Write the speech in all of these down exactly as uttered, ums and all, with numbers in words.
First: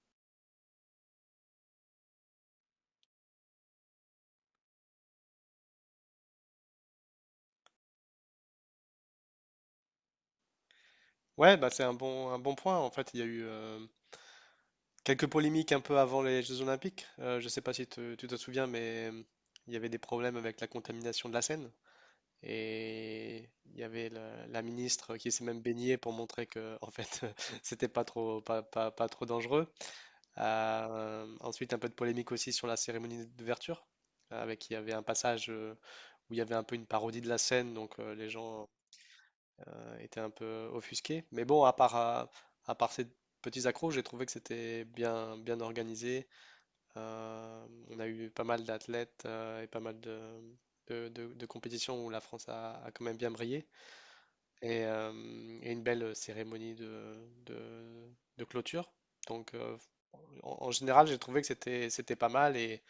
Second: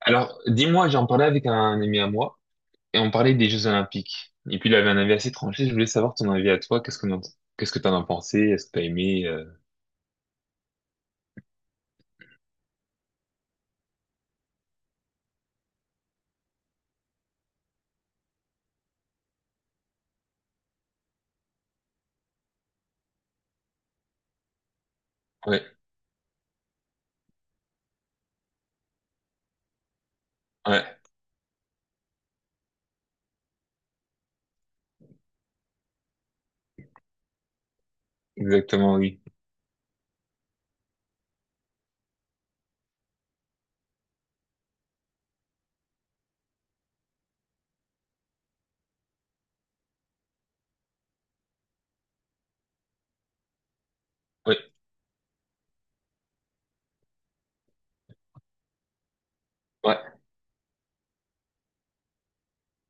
Alors, dis-moi, j'en parlais avec un ami à moi et on parlait des Jeux Olympiques. Et puis il avait un avis assez tranché. Je voulais savoir ton avis à toi. Qu'est-ce que t'en- qu'est-ce que t'en as pensé? Est-ce que t'as aimé? euh, Ouais, bah c'est un bon, un bon point. En fait, il y a eu euh, quelques polémiques un peu avant les Jeux Olympiques. Euh, je ne sais pas si te- tu te souviens, mais euh, il y avait des problèmes avec la contamination de la Seine. Et il y avait la, la ministre qui s'est même Ouais, baignée pour montrer que, en fait, c'était pas trop, pas, pas- pas trop dangereux. ouais, Euh, ensuite, un peu de polémique aussi sur la cérémonie d'ouverture, avec il y avait un passage euh, où il y avait un peu une parodie de la Seine, donc euh, les gens exactement, oui. était un peu offusqué. Mais bon, à part, euh, à part ces petits accros, j'ai trouvé que c'était bien, bien organisé. Euh, on a eu pas mal d'athlètes euh, et pas mal de, de, de- de compétitions où la France a, a quand même bien brillé. Ouais, Et, euh, et une belle cérémonie de, de, de clôture. Donc, euh, ouais, en, En général, j'ai trouvé que c'était, c'était pas mal et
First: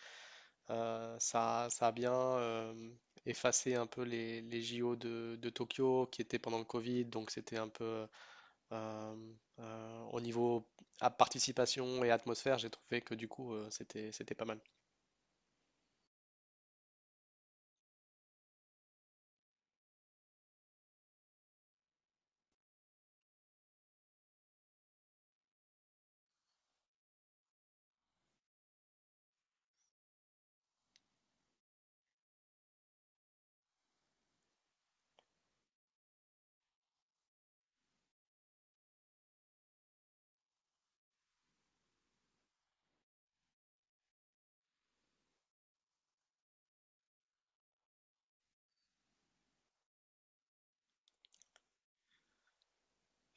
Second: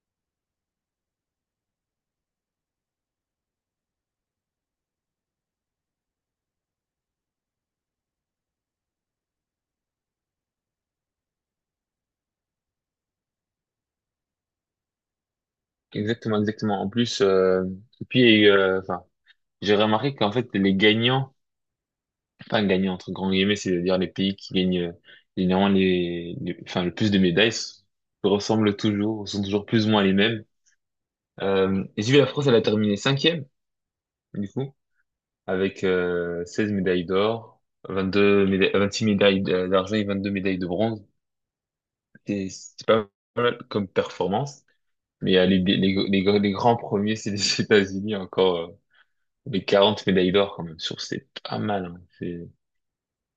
euh, ça, ça a bien euh, effacé un peu les, les J O de, de Tokyo qui étaient pendant le Covid. Donc, c'était un peu euh, euh, au niveau à participation et atmosphère, j'ai trouvé que du coup, euh, c'était, c'était pas mal. exactement, exactement. En plus, euh, et puis, euh, enfin, j'ai remarqué qu'en fait les gagnants, enfin gagnants entre grands guillemets, c'est-à-dire les pays qui gagnent euh, généralement les, les- enfin le plus de médailles, s- ressemblent toujours, sont toujours plus ou moins les mêmes. Euh, et si la France, elle a terminé cinquième du coup, avec euh, seize médailles d'or, vingt-deux médailles, vingt-six médailles d- d'argent et vingt-deux médailles de bronze. C'est c'est pas mal comme performance, mais euh, les, les, les, gr- les grands premiers, c'est les États-Unis, encore euh, les quarante médailles d'or quand même. Je trouve que c'est pas mal, hein. C'est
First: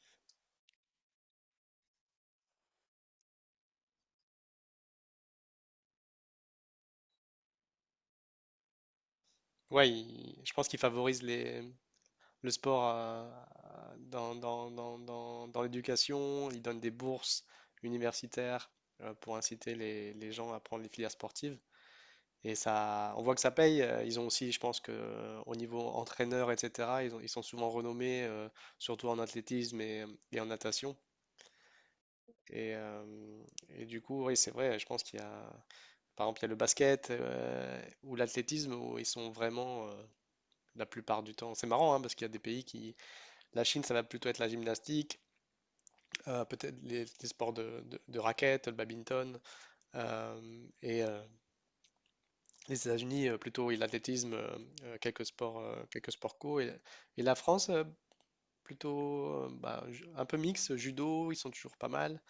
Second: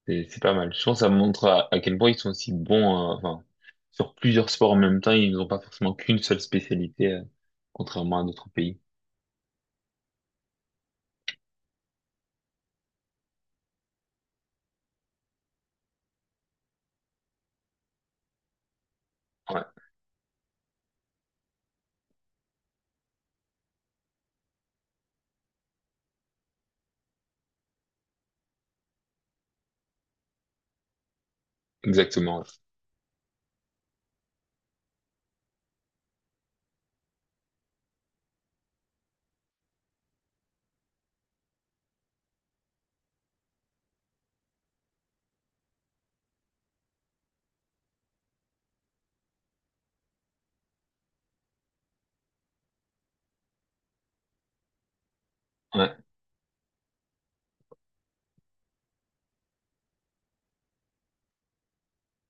c'est- c'est pas mal. Je pense que ça montre à, à quel point ils sont aussi bons, euh, enfin, sur plusieurs sports en même temps, ils n'ont pas forcément qu'une seule spécialité, euh, contrairement à d'autres pays. Ouais, il- je pense qu'il favorise les, le sport euh, dans, dans, dans, dans, dans l'éducation. Il donne des bourses universitaires euh, pour Ouais, inciter les, les gens à prendre les filières sportives. Et ça, on voit que ça paye. Euh, Ils ont aussi, je pense que euh, au niveau entraîneur, et cetera, ils ont- ils sont souvent renommés, euh, surtout en athlétisme et, et en natation. exactement. Et, euh, et du coup, oui, c'est vrai, je pense qu'il y a, par exemple, il y a le basket euh, ou l'athlétisme où ils sont vraiment euh, la plupart du temps. C'est marrant hein, parce qu'il y a des pays qui. La Chine, ça va plutôt être la gymnastique, euh, peut-être les, les sports de, de, de raquettes, le badminton. euh, et euh, les États-Unis, euh, plutôt oui, l'athlétisme, euh, euh, quelques sports, euh, Ouais, quelques sports co. Et, et la France, euh, plutôt euh, bah, ju- un peu mixte, judo, ils sont toujours pas mal.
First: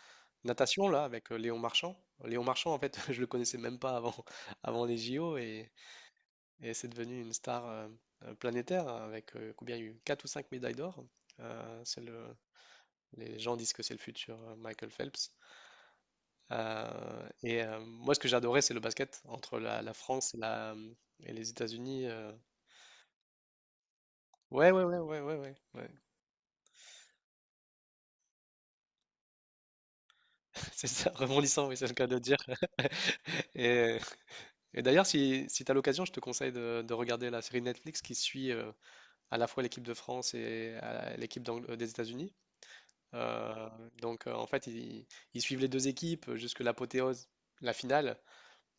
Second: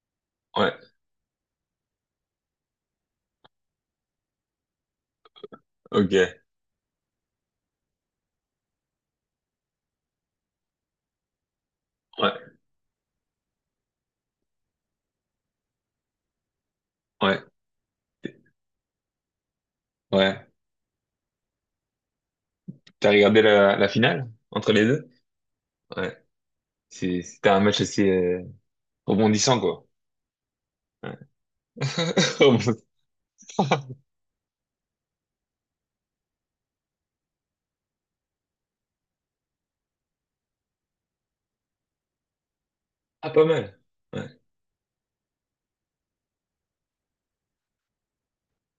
ouais, ouais. Natation, là, avec euh, Léon Marchand. Léon Marchand, en fait, je le connaissais même pas avant, avant les J O. Et, Ok, Et c'est devenu une star euh, euh, planétaire avec euh, combien il y a eu quatre ou cinq médailles d'or. Euh, c'est le- ouais, les gens disent que c'est le futur euh, Michael Phelps. Euh, ouais, et euh, Moi, ce que j'adorais, c'est le basket entre la, la France et, ouais. la, et les États-Unis. Euh. T'as regardé la, la finale Ouais, entre ouais, les ouais, deux? ouais, ouais, ouais, ouais. Ouais. C'est- C'était un match assez euh, rebondissant, quoi. C'est ça, Ouais. rebondissant, oui, c'est le cas de le dire. Rebondissant. Et, et d'ailleurs, si, si tu as l'occasion, je te conseille de, de regarder la série Netflix qui suit euh, à la fois l'équipe de France et euh, l'équipe d'Ang- euh, des États-Unis. Ah, pas Euh, mal. donc Ouais. Euh, en fait, ils, ils suivent les deux équipes euh, jusque l'apothéose, la finale.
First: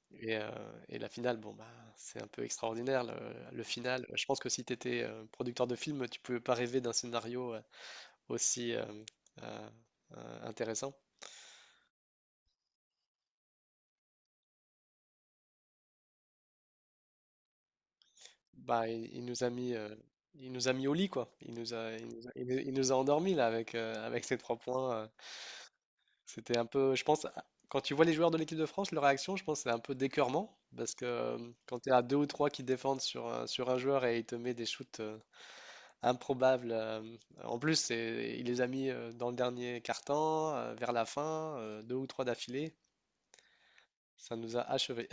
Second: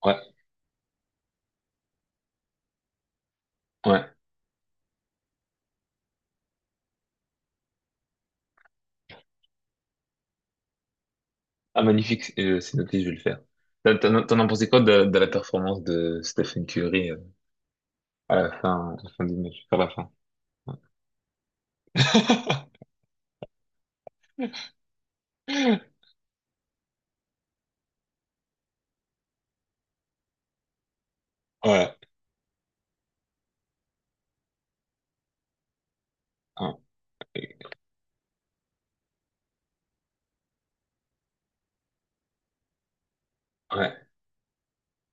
Ouais. Et, euh, et la finale, bon, bah, c'est un peu extraordinaire. Le, le final, Ouais. je pense que si tu étais producteur de film, tu pouvais pas rêver d'un scénario euh, aussi euh, euh, euh, intéressant. Ah, magnifique. euh, C'est noté, je vais le faire. T'en t'en- t'en as pensé quoi de, de la performance de Stephen Curry euh, à la Bah, fin, à il, la il fin du nous a match, mis, vers euh, la fin? il nous a Ouais. mis au lit, quoi. Il nous a, il nous a, il nous- il nous a endormis là avec, euh, avec ces trois points. euh, C'était un peu, je pense, quand tu vois les joueurs de l'équipe de France, leur réaction, je pense, c'est un peu d'écœurement. Parce que euh, quand tu Ouais. as deux ou trois qui défendent sur un, sur un joueur et il te met des shoots euh, improbables, Ouais. euh, en plus, c'est- il les a mis euh, dans le dernier quart-temps, euh, vers la fin, euh, deux ou trois d'affilée, Ouais. ça nous a achevés.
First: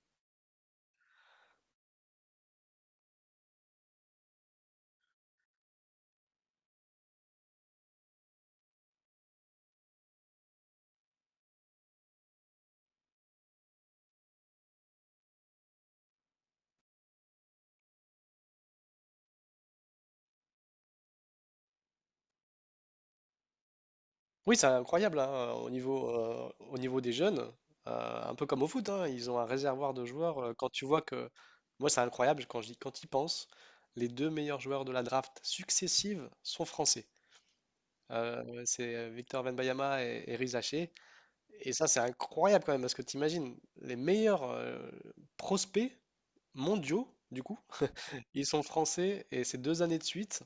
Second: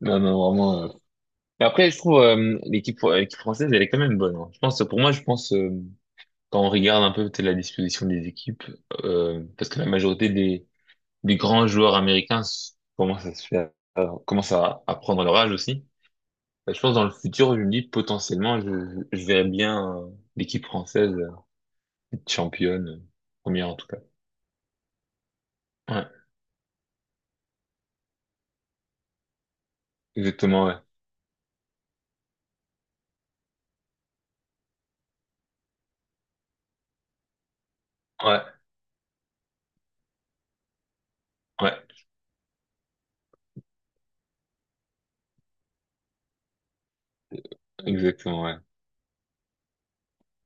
Non, non, vraiment. euh. Mais après, je trouve euh, l'équipe euh, l'équipe française, elle est quand même bonne, hein. Je pense, pour moi, je pense, euh, quand on regarde un peu tu sais, la disposition des équipes, euh, parce que la majorité des, des grands joueurs américains s- commencent à se faire, commencent à, à prendre leur âge aussi. Bah, je pense dans le futur, je me dis potentiellement, je, je verrais bien euh, l'équipe française euh, être championne, euh, première en tout cas. Oui, c'est incroyable hein, au Ouais, niveau, euh, au niveau des jeunes, euh, un peu comme au foot, hein, ils ont un réservoir de joueurs. Euh, exactement, quand ouais. tu vois que, Moi c'est incroyable quand j'y, quand y pense, les deux meilleurs joueurs de la draft successive sont français. Ouais, Euh, c'est euh, Victor Wembanyama et, et Riz Haché. Et ouais, ça c'est incroyable quand même parce que tu imagines les meilleurs euh, prospects mondiaux du coup, exactement, ils ouais. sont français et c'est deux années de suite.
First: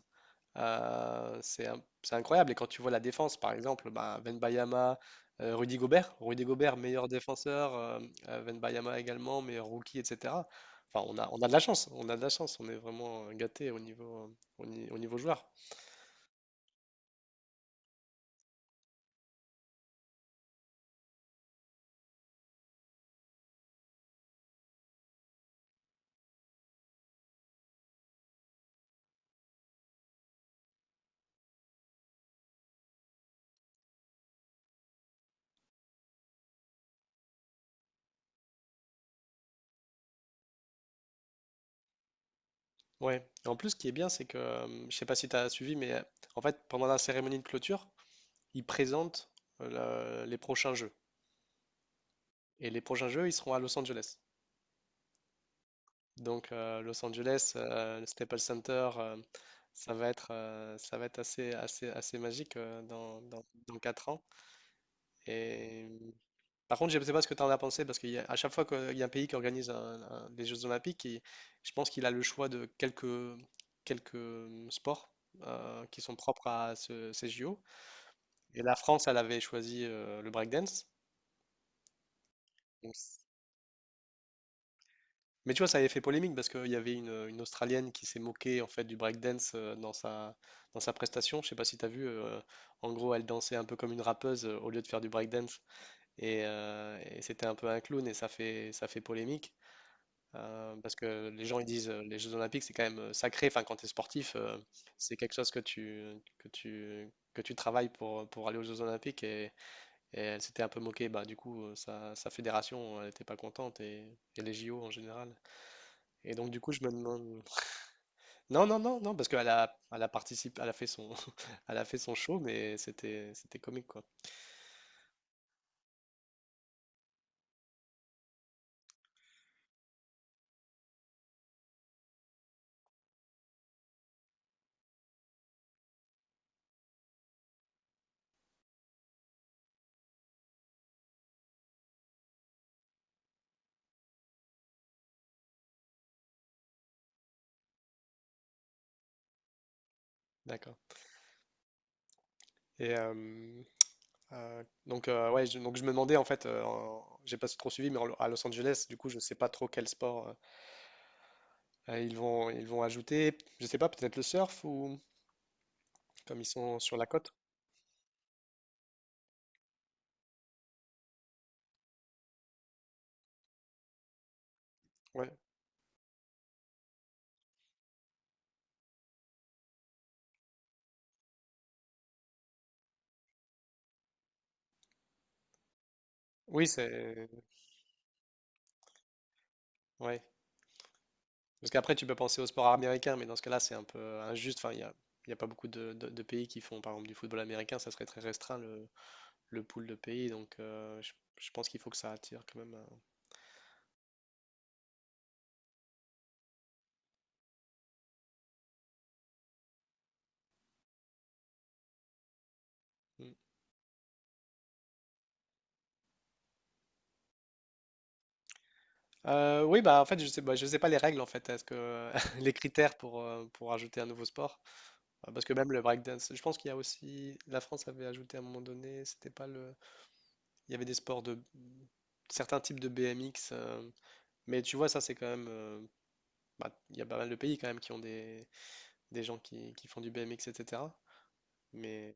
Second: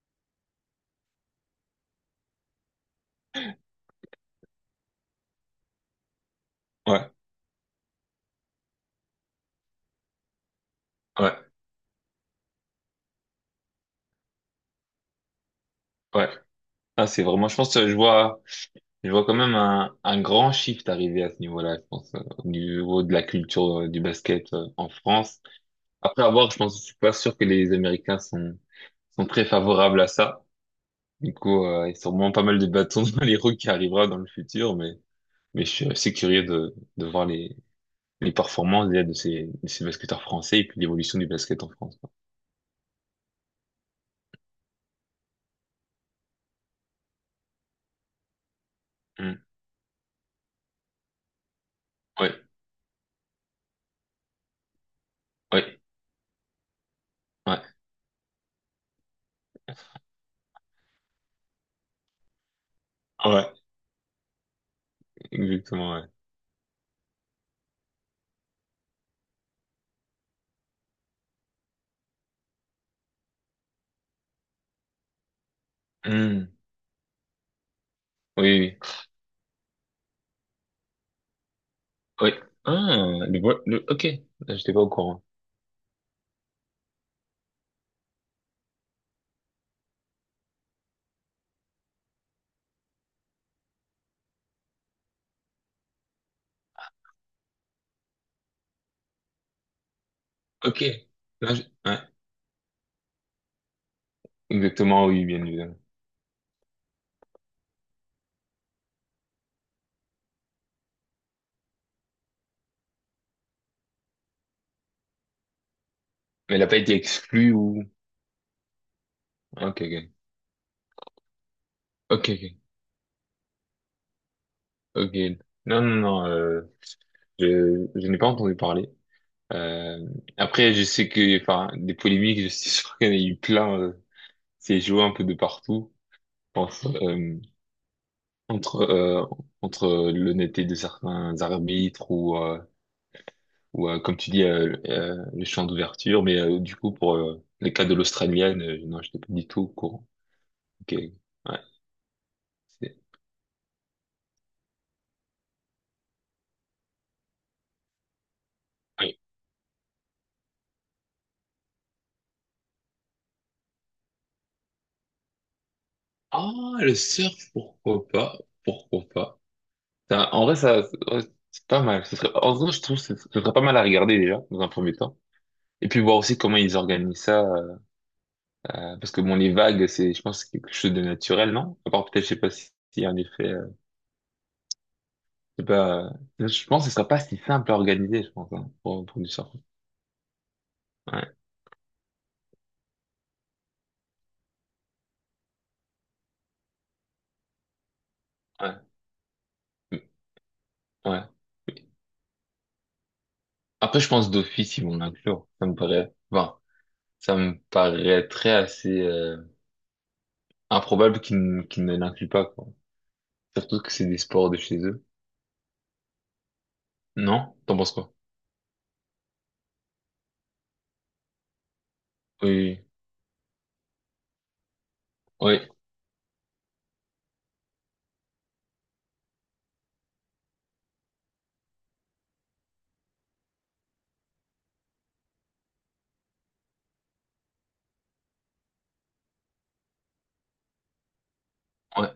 Euh, c'est un- c'est incroyable. Et quand tu vois la défense, par exemple, Ben Wembayama, euh, Rudy Gobert, Rudy Gobert, meilleur Ouais, défenseur, euh, euh, Wembayama également, meilleur rookie, et cetera. Enfin, on a, on ouais, a de la chance, on a de la chance, on est vraiment gâté au niveau, euh, au, ni- au niveau joueur. ouais. Ah, c'est vraiment, je pense, euh, je vois, je vois quand même un, un grand shift arriver à ce niveau-là, je pense, euh, au niveau de la culture euh, du basket euh, en France. Après avoir, je pense, je suis pas sûr que les Américains sont, sont très favorables à ça. Du coup, euh, il y a sûrement pas mal de bâtons dans les roues qui arrivera dans le futur, mais, mais je suis assez curieux de, de voir les, les performances déjà de ces, de ces basketteurs français et puis l'évolution du basket en France, quoi. Ouais. Et en plus, ce qui est bien, c'est que, euh, je sais pas si tu as suivi, mais euh, en fait, pendant la cérémonie de clôture, ils présentent Hmm. euh, la- les prochains jeux. Ouais, Et les prochains jeux, ils seront à Los Angeles. ouais, Donc euh, Los Angeles, ouais, euh, le Staples Center, euh, ça va être, euh, ça va être assez, assez, assez magique euh, dans, dans, ouais, dans quatre ans. Et exactement, ouais. par contre, je ne sais pas ce que tu en as pensé, parce qu'à chaque fois qu'il y a un pays qui organise un- un- des Jeux Olympiques, il- je pense qu'il a le choix de quelques, quelques sports euh, qui sont propres Hmm. à ce- ces J O. Oui, Et la oui, France, elle avait choisi euh, le breakdance. oui. Ah, le, vo- le, ok, là, j'étais pas au courant. Mais tu vois, ça avait fait polémique parce qu'il y avait une, une Australienne qui s'est moquée en fait du breakdance euh, dans sa, dans sa prestation. Je sais pas si tu as vu, euh, en gros, elle dansait un peu comme une rappeuse euh, au lieu de faire du breakdance. Et, euh, et c'était un peu un clown et ça fait, ça fait polémique. euh, Ok, Parce que les là, gens je- ils disent ouais, euh, les Jeux Olympiques c'est quand même euh, sacré. Enfin, quand tu es sportif, euh, exactement, c'est oui, quelque bien chose que évidemment. tu, que tu, que tu travailles pour, pour aller aux Jeux Olympiques. Et, et elle s'était un peu moquée. Bah, du coup, euh, sa, sa fédération, elle n'était pas contente et, et les J O en général. Et donc Mais du elle a coup, pas je me été demande. exclue ou... Non, non, non, non, parce qu'elle Ok, a, elle a ok, participé, elle a fait son, elle a fait son ok, show, ok. mais c'était, c'était comique quoi. Ok. Non, non, non, euh, je, je n'ai pas entendu parler. Euh, Après, je sais que, enfin, des polémiques, je suis sûr qu'il y en a eu plein. Euh, c'est joué un peu de partout. Je pense, euh, entre, euh, entre l'honnêteté de certains arbitres ou, euh, ou euh, comme tu dis, euh, euh, le champ d'ouverture. Mais euh, du coup, pour euh, le cas de l'Australienne, euh, non, je n'étais pas du tout au courant. Ok. D'accord. Ouais. Et c'est- euh, euh, donc euh, ouais, je, donc je me demandais en fait, euh, en- j'ai pas trop suivi, mais en- à Los Angeles, du coup, je ouais. sais pas trop quel sport euh, euh, ils vont, ils vont ajouter. Je sais pas, peut-être le surf ou comme ils Ah, sont le sur la côte. surf, pourquoi pas? Pourquoi pas? Ça- En vrai, ça, ouais, c'est pas mal. Ce serait, en vrai, je trouve que ce ce serait pas mal à regarder déjà, dans un premier temps. Ouais. Et puis voir aussi comment ils organisent ça. Euh, euh, parce que bon, les vagues, c'est, je pense, quelque chose de naturel, non? À part peut-être, je sais pas si, si en effet, euh, je sais pas, euh, Oui, je pense que ce serait pas c'est, si simple à organiser, je pense, hein, pour, pour du surf. ouais. Ouais, Parce qu'après, tu peux penser au sport américain, mais dans ce cas-là, c'est un peu injuste. Enfin, il y a, il y a pas beaucoup de, de- de pays qui font, par exemple, du football américain. Ça serait très restreint ouais, le pool de mm, pays. Donc, euh, je, ouais. je pense qu'il faut que ça attire quand même. euh, Après, je pense d'office, ils vont l'inclure. Ça me paraît, bon, ça me paraîtrait assez, euh, improbable qu'ils, n- qu'ils ne l'incluent pas, quoi. Mm. Surtout que c'est des sports de chez eux. Non? T'en penses quoi? Euh, oui, bah en fait, je sais, bah, je sais pas les règles en fait. Est-ce que Oui, les oui, oui. critères pour euh, pour ajouter un nouveau sport? Euh, Parce que Ouais, même le breakdance, je pense qu'il y a aussi. La France avait ajouté à un moment donné. C'était pas le. Il y avait des sports de certains types de B M X. Euh, mais tu vois, ça c'est quand même. Euh, bah, il y a pas mal de pays quand même qui ont des des gens qui qui font du B M X, et cetera. ouais. Mais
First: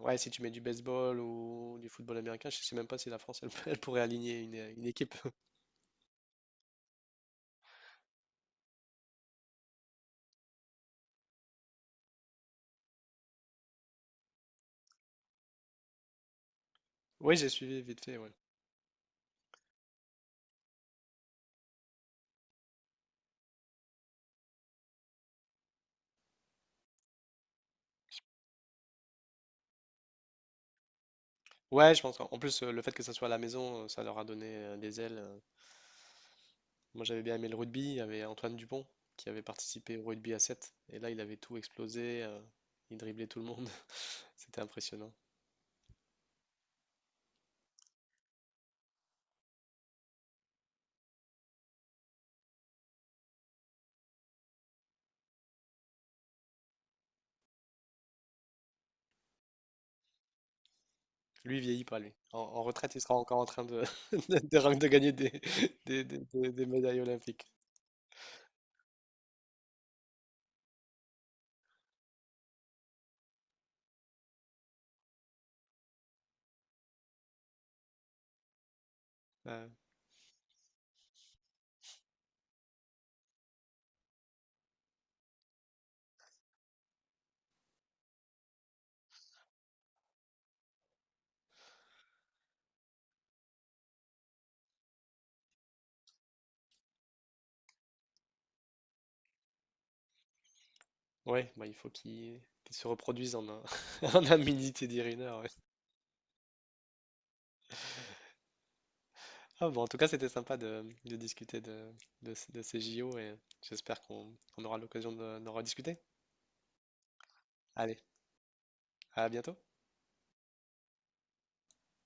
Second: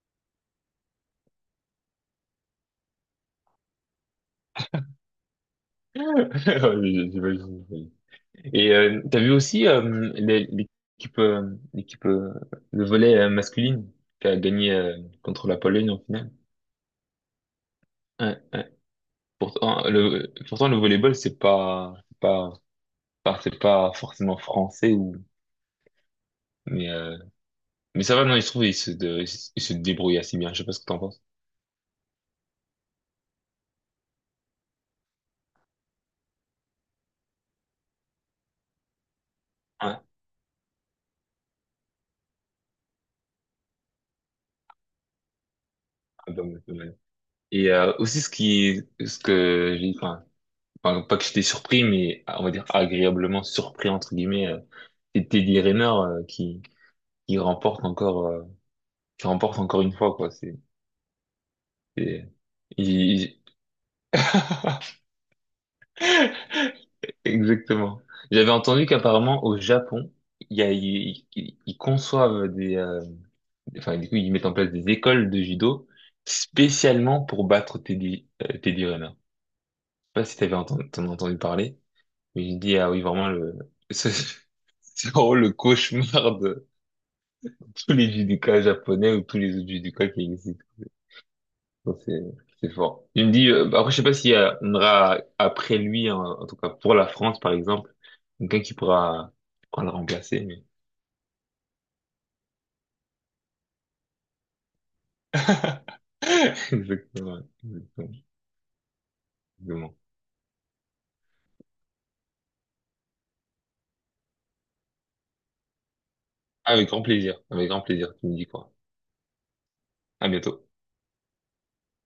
ouais, si tu mets du baseball ou du football américain, je sais même pas si la France elle, elle pourrait aligner une, une équipe. Ouais, j'imagine, j'imagine. Et euh, t'as vu aussi euh, l'é- l'équipe euh, l'équipe euh, le volley euh, masculine qui a gagné euh, contre la Pologne en finale. Oui, j'ai suivi vite fait, ouais. Ouais, ouais. Pourtant le pourtant le volleyball c'est pas c'est pas pas- c'est pas forcément français ou mais euh, mais ça va non ils se trouvent ils se de- ils se débrouillent assez bien. Je sais pas ce que t'en penses. Ouais, je pense qu'en en plus euh, le fait que ça soit à la maison, euh, ça leur a donné euh, des ailes. Euh. Moi, j'avais bien aimé le rugby, il y avait Antoine Dupont qui avait Ouais. participé au Ah, rugby à sept et là, il avait tout explosé, euh, il driblait tout le monde. C'était impressionnant. pas mal, pas mal. Et euh, aussi ce qui ce que j'ai enfin enfin, non pas que j'étais surpris, mais on va dire agréablement surpris entre guillemets. euh, C'est Teddy Riner euh, qui qui remporte encore euh, qui remporte encore une fois, quoi. C'est Lui, il vieillit pas lui. c'est- En, en il- retraite, il sera encore il- en train de de, de- de gagner des, des, des- des- des médailles olympiques. Exactement. J'avais entendu qu'apparemment au Japon il y a ils ils- ils conçoivent des euh, enfin du coup ils mettent en place des écoles de judo spécialement pour battre Teddy euh, Teddy Riner. Ouais. Je sais pas si t'avais entendu, t'en as entendu parler, mais j'ai dit ah oui vraiment le ce- c'est vraiment le cauchemar tous les judokas japonais ou tous les autres judokas qui existent. Ça, C'est c'est fort. Il me dit, euh, bah, après, je sais pas s'il y a- on aura après lui, en, en tout cas pour la France, par exemple, quelqu'un qui pourra, qui pourra le remplacer. Mais... Ouais, bah, il faut qu'ils qu'ils se reproduisent en un, en un mini Teddy Riner. Ouais. Exactement, exactement. Ah bon, en Exactement. tout cas, c'était sympa de, de discuter de, de, de ces J O et j'espère qu'on on aura l'occasion de- d'en rediscuter. Avec grand plaisir, avec grand Allez, plaisir, tu me dis quoi. à bientôt. À bientôt.